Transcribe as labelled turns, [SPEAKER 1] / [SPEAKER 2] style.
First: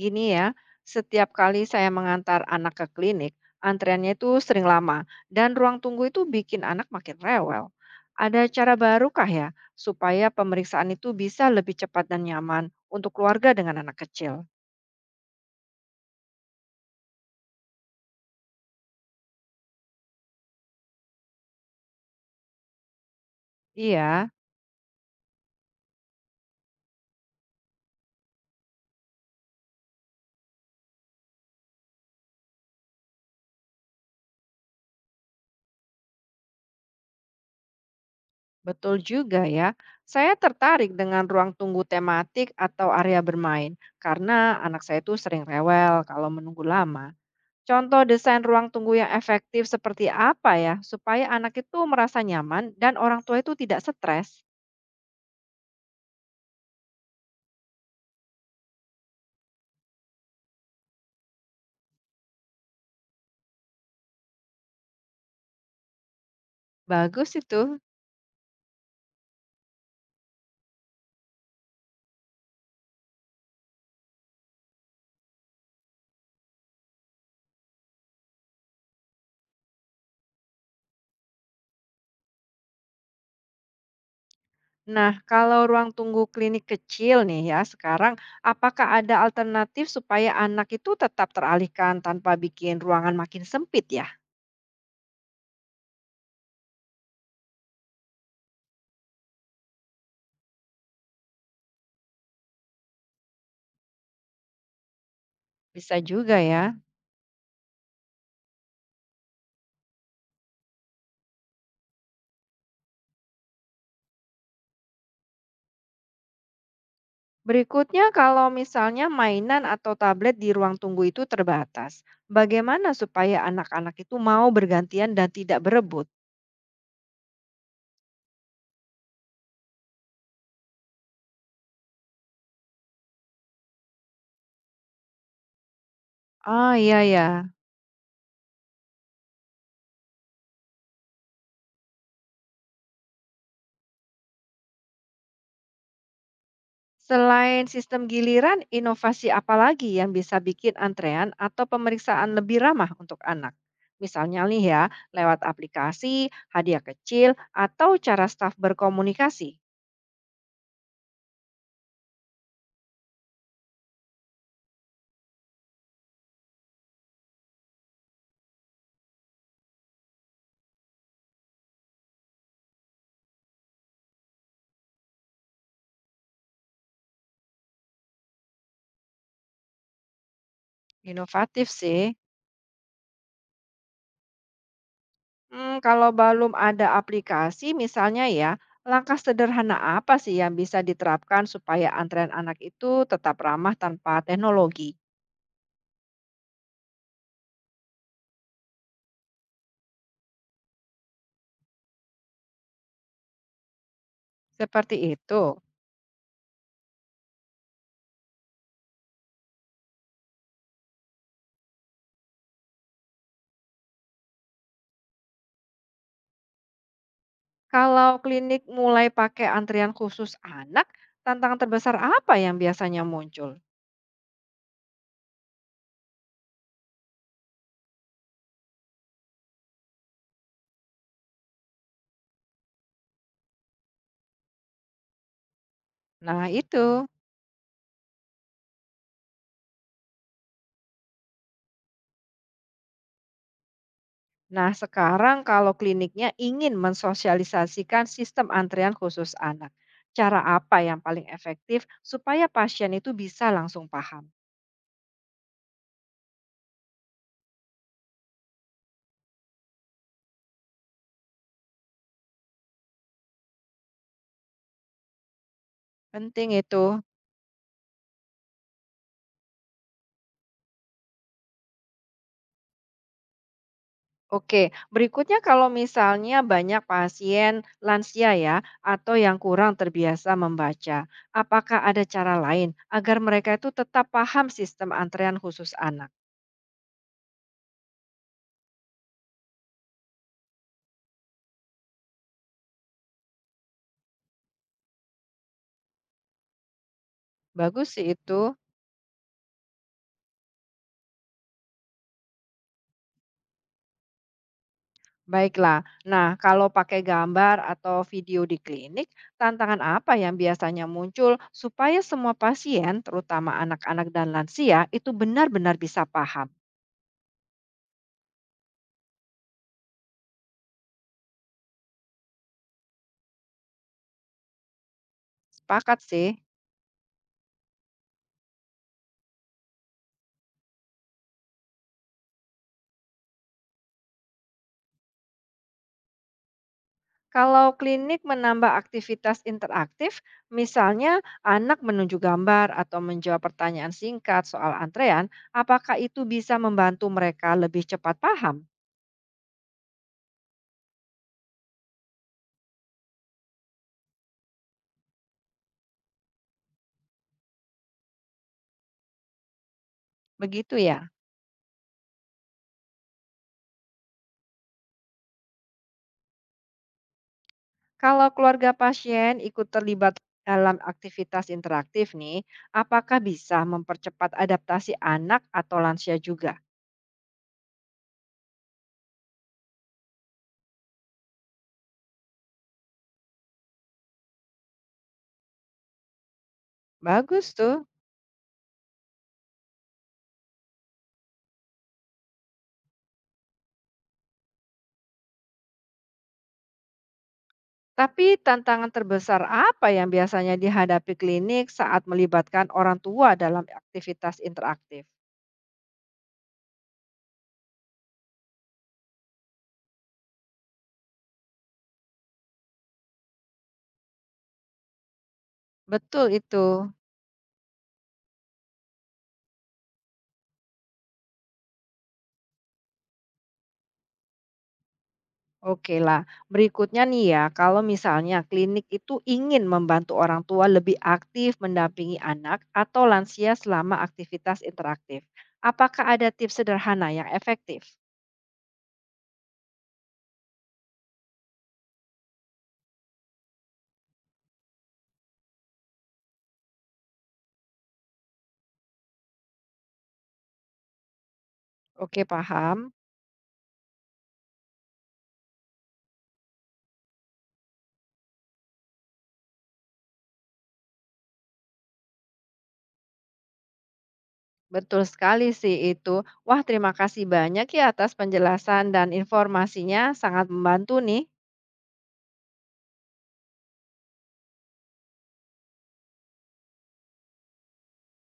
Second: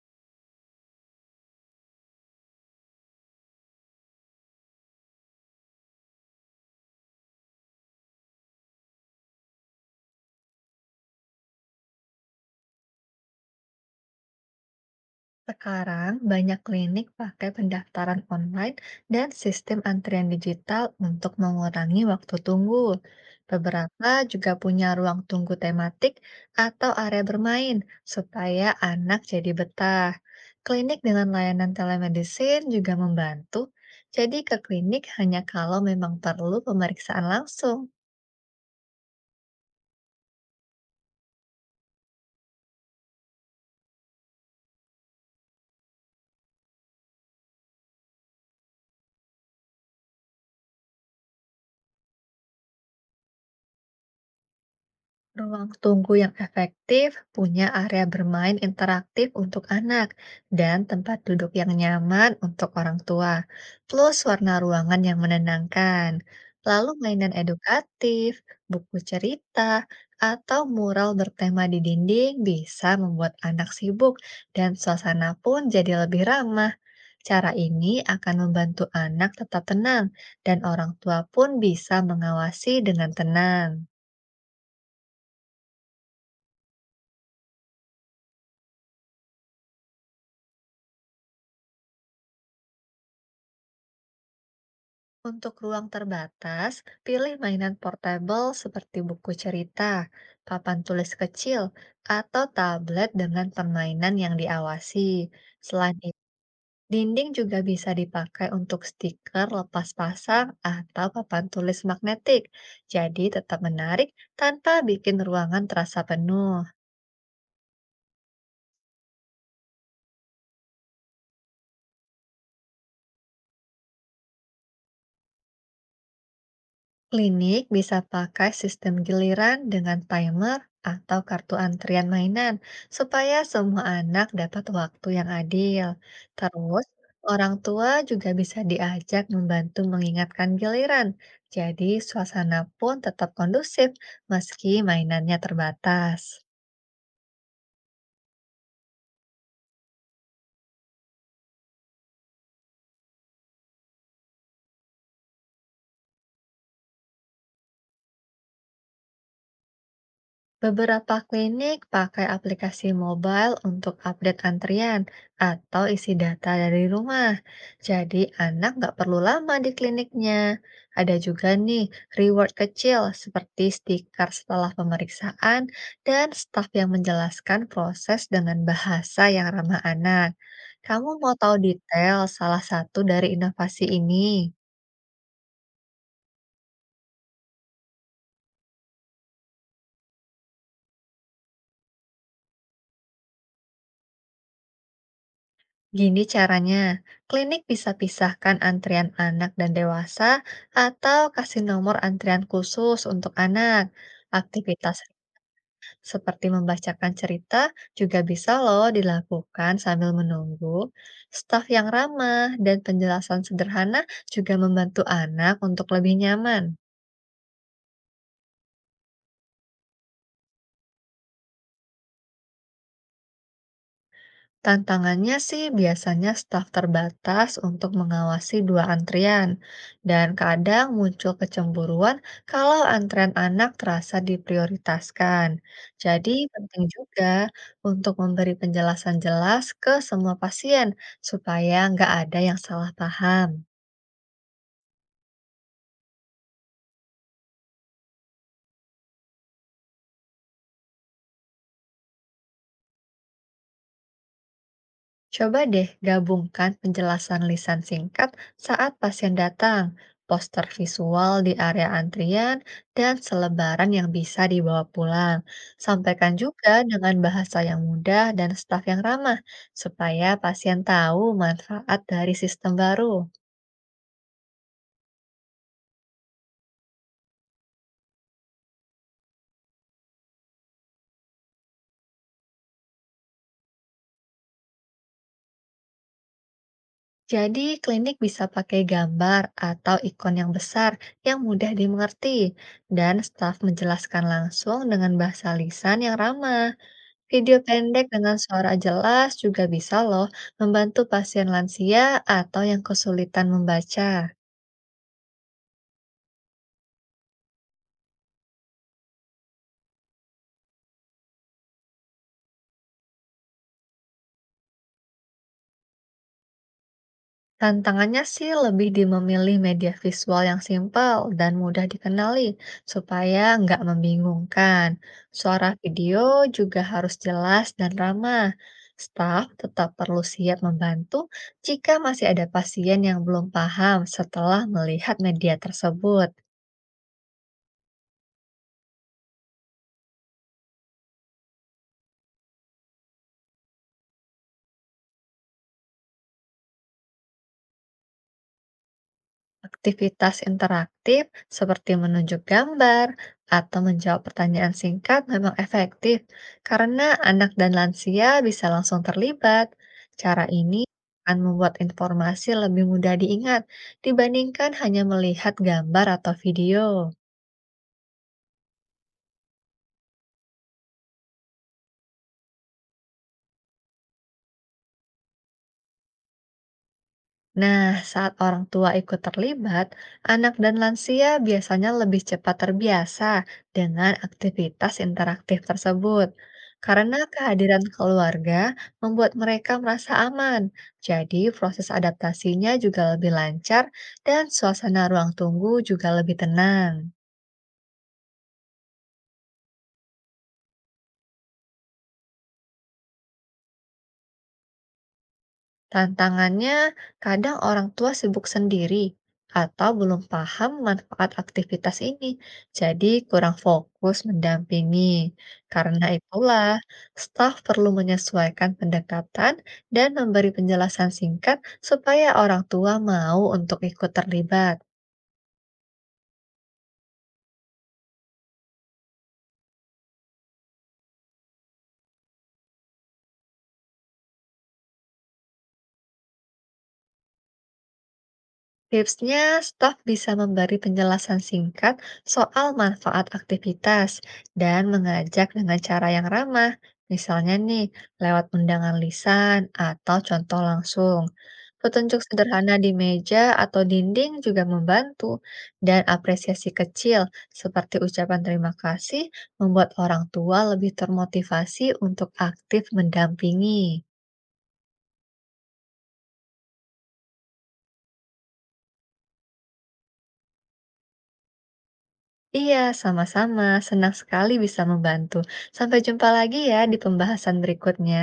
[SPEAKER 1] Gini ya, setiap kali saya mengantar anak ke klinik, antreannya itu sering lama dan ruang tunggu itu bikin anak makin rewel. Ada cara barukah ya supaya pemeriksaan itu bisa lebih cepat dan nyaman untuk keluarga dengan anak kecil?
[SPEAKER 2] Sekarang banyak klinik pakai pendaftaran online dan sistem antrian digital untuk mengurangi waktu tunggu. Beberapa
[SPEAKER 1] Iya,
[SPEAKER 2] juga punya ruang tunggu tematik atau area bermain supaya anak jadi betah. Klinik dengan layanan telemedicine juga membantu. Jadi ke klinik hanya kalau memang perlu pemeriksaan langsung.
[SPEAKER 1] betul juga ya. Saya tertarik dengan ruang tunggu tematik atau area bermain karena anak saya itu sering rewel kalau menunggu lama. Contoh desain ruang tunggu yang efektif seperti apa ya, supaya anak itu merasa nyaman dan orang tua itu tidak stres?
[SPEAKER 2] Ruang tunggu yang efektif punya area bermain interaktif untuk anak dan tempat duduk yang nyaman untuk orang tua, plus warna ruangan yang menenangkan. Lalu
[SPEAKER 1] Bagus
[SPEAKER 2] mainan
[SPEAKER 1] itu.
[SPEAKER 2] edukatif, buku cerita, atau mural bertema di dinding bisa membuat anak sibuk dan suasana pun jadi lebih ramah. Cara ini akan membantu anak tetap tenang dan orang tua pun bisa mengawasi dengan tenang.
[SPEAKER 1] Nah, kalau ruang tunggu klinik kecil nih ya sekarang, apakah ada alternatif supaya anak itu tetap teralihkan tanpa bikin ruangan makin sempit ya?
[SPEAKER 2] Untuk ruang terbatas, pilih mainan portable seperti buku cerita, papan tulis kecil, atau tablet dengan permainan yang diawasi.
[SPEAKER 1] Bisa
[SPEAKER 2] Selain itu,
[SPEAKER 1] juga ya.
[SPEAKER 2] dinding juga bisa dipakai untuk stiker lepas pasang atau papan tulis magnetik. Jadi tetap menarik tanpa bikin ruangan terasa penuh.
[SPEAKER 1] Berikutnya, kalau misalnya mainan atau tablet di ruang tunggu itu terbatas, bagaimana supaya anak-anak itu mau bergantian dan tidak berebut?
[SPEAKER 2] Klinik bisa pakai sistem giliran dengan timer atau kartu antrian mainan supaya semua anak dapat waktu yang adil.
[SPEAKER 1] Ah,
[SPEAKER 2] Terus,
[SPEAKER 1] iya ya.
[SPEAKER 2] orang tua juga bisa diajak membantu mengingatkan giliran. Jadi, suasana pun tetap kondusif meski mainannya terbatas.
[SPEAKER 1] Selain sistem giliran, inovasi apa lagi yang bisa bikin antrean atau pemeriksaan lebih ramah untuk anak? Misalnya nih ya, lewat aplikasi, hadiah kecil, atau cara staf berkomunikasi.
[SPEAKER 2] Beberapa klinik pakai aplikasi mobile untuk update antrian atau isi data dari rumah. Jadi anak nggak perlu lama di kliniknya. Ada juga nih reward kecil seperti stiker setelah pemeriksaan dan staf yang menjelaskan proses dengan bahasa yang ramah anak. Kamu mau tahu
[SPEAKER 1] Inovatif sih.
[SPEAKER 2] detail salah satu dari inovasi ini?
[SPEAKER 1] Hmm, kalau belum ada aplikasi misalnya ya, langkah sederhana apa sih yang bisa diterapkan supaya antrean anak itu tetap ramah tanpa teknologi?
[SPEAKER 2] Gini caranya, klinik bisa pisahkan antrian anak dan dewasa atau kasih nomor antrian khusus untuk anak. Aktivitas
[SPEAKER 1] Seperti itu.
[SPEAKER 2] seperti membacakan cerita juga bisa loh dilakukan sambil menunggu. Staf yang ramah dan penjelasan sederhana juga membantu anak untuk lebih nyaman.
[SPEAKER 1] Kalau klinik mulai pakai antrian khusus anak, tantangan terbesar apa yang biasanya muncul?
[SPEAKER 2] Tantangannya sih biasanya staf terbatas untuk mengawasi dua antrian, dan kadang muncul kecemburuan kalau antrean anak terasa diprioritaskan. Jadi
[SPEAKER 1] Nah,
[SPEAKER 2] penting
[SPEAKER 1] itu.
[SPEAKER 2] juga untuk memberi penjelasan jelas ke semua pasien supaya nggak ada yang salah paham.
[SPEAKER 1] Nah, sekarang kalau kliniknya ingin mensosialisasikan sistem antrian khusus anak, cara apa yang paling efektif supaya pasien itu bisa langsung paham?
[SPEAKER 2] Coba deh gabungkan penjelasan lisan singkat saat pasien datang, poster visual di area antrian, dan selebaran yang bisa dibawa pulang. Sampaikan
[SPEAKER 1] Penting
[SPEAKER 2] juga
[SPEAKER 1] itu.
[SPEAKER 2] dengan bahasa yang mudah dan staf yang ramah, supaya pasien tahu manfaat dari sistem baru.
[SPEAKER 1] Oke, berikutnya kalau misalnya banyak pasien lansia ya, atau yang kurang terbiasa membaca, apakah ada cara lain agar mereka itu tetap paham sistem antrean khusus anak?
[SPEAKER 2] Jadi, klinik bisa pakai gambar atau ikon yang besar yang mudah dimengerti, dan staf menjelaskan langsung dengan bahasa lisan yang ramah. Video
[SPEAKER 1] Bagus
[SPEAKER 2] pendek
[SPEAKER 1] sih
[SPEAKER 2] dengan
[SPEAKER 1] itu.
[SPEAKER 2] suara jelas juga bisa loh membantu pasien lansia atau yang kesulitan membaca.
[SPEAKER 1] Baiklah, nah kalau pakai gambar atau video di klinik, tantangan apa yang biasanya muncul supaya semua pasien, terutama anak-anak dan lansia, itu benar-benar bisa paham?
[SPEAKER 2] Tantangannya sih lebih di memilih media visual yang simpel dan mudah dikenali supaya nggak membingungkan. Suara
[SPEAKER 1] Sepakat
[SPEAKER 2] video
[SPEAKER 1] sih.
[SPEAKER 2] juga harus jelas dan ramah. Staf tetap perlu siap membantu jika masih ada pasien yang belum paham setelah melihat media tersebut.
[SPEAKER 1] Kalau klinik menambah aktivitas interaktif, misalnya anak menunjuk gambar atau menjawab pertanyaan singkat soal antrean, apakah itu bisa membantu mereka lebih cepat paham?
[SPEAKER 2] Aktivitas interaktif seperti menunjuk gambar atau menjawab pertanyaan singkat memang efektif karena anak dan lansia bisa langsung terlibat. Cara
[SPEAKER 1] Begitu
[SPEAKER 2] ini
[SPEAKER 1] ya.
[SPEAKER 2] akan membuat informasi lebih mudah diingat dibandingkan hanya melihat gambar atau video.
[SPEAKER 1] Kalau keluarga pasien ikut terlibat dalam aktivitas interaktif nih, apakah bisa mempercepat adaptasi anak atau lansia juga?
[SPEAKER 2] Nah, saat orang tua ikut terlibat, anak dan lansia biasanya lebih cepat terbiasa dengan aktivitas interaktif tersebut. Karena
[SPEAKER 1] Bagus
[SPEAKER 2] kehadiran
[SPEAKER 1] tuh.
[SPEAKER 2] keluarga membuat mereka merasa aman, jadi proses adaptasinya juga lebih lancar dan suasana ruang tunggu juga lebih tenang.
[SPEAKER 1] Tapi tantangan terbesar apa yang biasanya dihadapi klinik saat melibatkan orang tua dalam aktivitas interaktif?
[SPEAKER 2] Tantangannya, kadang orang tua sibuk sendiri atau belum paham manfaat aktivitas ini, jadi kurang fokus mendampingi. Karena
[SPEAKER 1] Betul itu.
[SPEAKER 2] itulah, staf perlu menyesuaikan pendekatan dan memberi penjelasan singkat supaya orang tua mau untuk ikut terlibat.
[SPEAKER 1] Oke lah. Berikutnya nih ya, kalau misalnya klinik itu ingin membantu orang tua lebih aktif mendampingi anak atau lansia selama aktivitas interaktif, apakah ada tips sederhana yang efektif?
[SPEAKER 2] Tipsnya, staf bisa memberi penjelasan singkat soal manfaat aktivitas dan mengajak dengan cara yang ramah, misalnya nih lewat undangan lisan atau contoh langsung. Petunjuk
[SPEAKER 1] Oke,
[SPEAKER 2] sederhana di
[SPEAKER 1] paham.
[SPEAKER 2] meja atau dinding juga membantu, dan apresiasi kecil seperti ucapan terima kasih membuat orang tua lebih termotivasi untuk aktif mendampingi.
[SPEAKER 1] Betul sekali sih itu. Wah, terima kasih banyak ya atas penjelasan dan informasinya, sangat membantu nih.
[SPEAKER 2] Iya, sama-sama. Senang sekali bisa membantu. Sampai jumpa lagi ya di pembahasan berikutnya.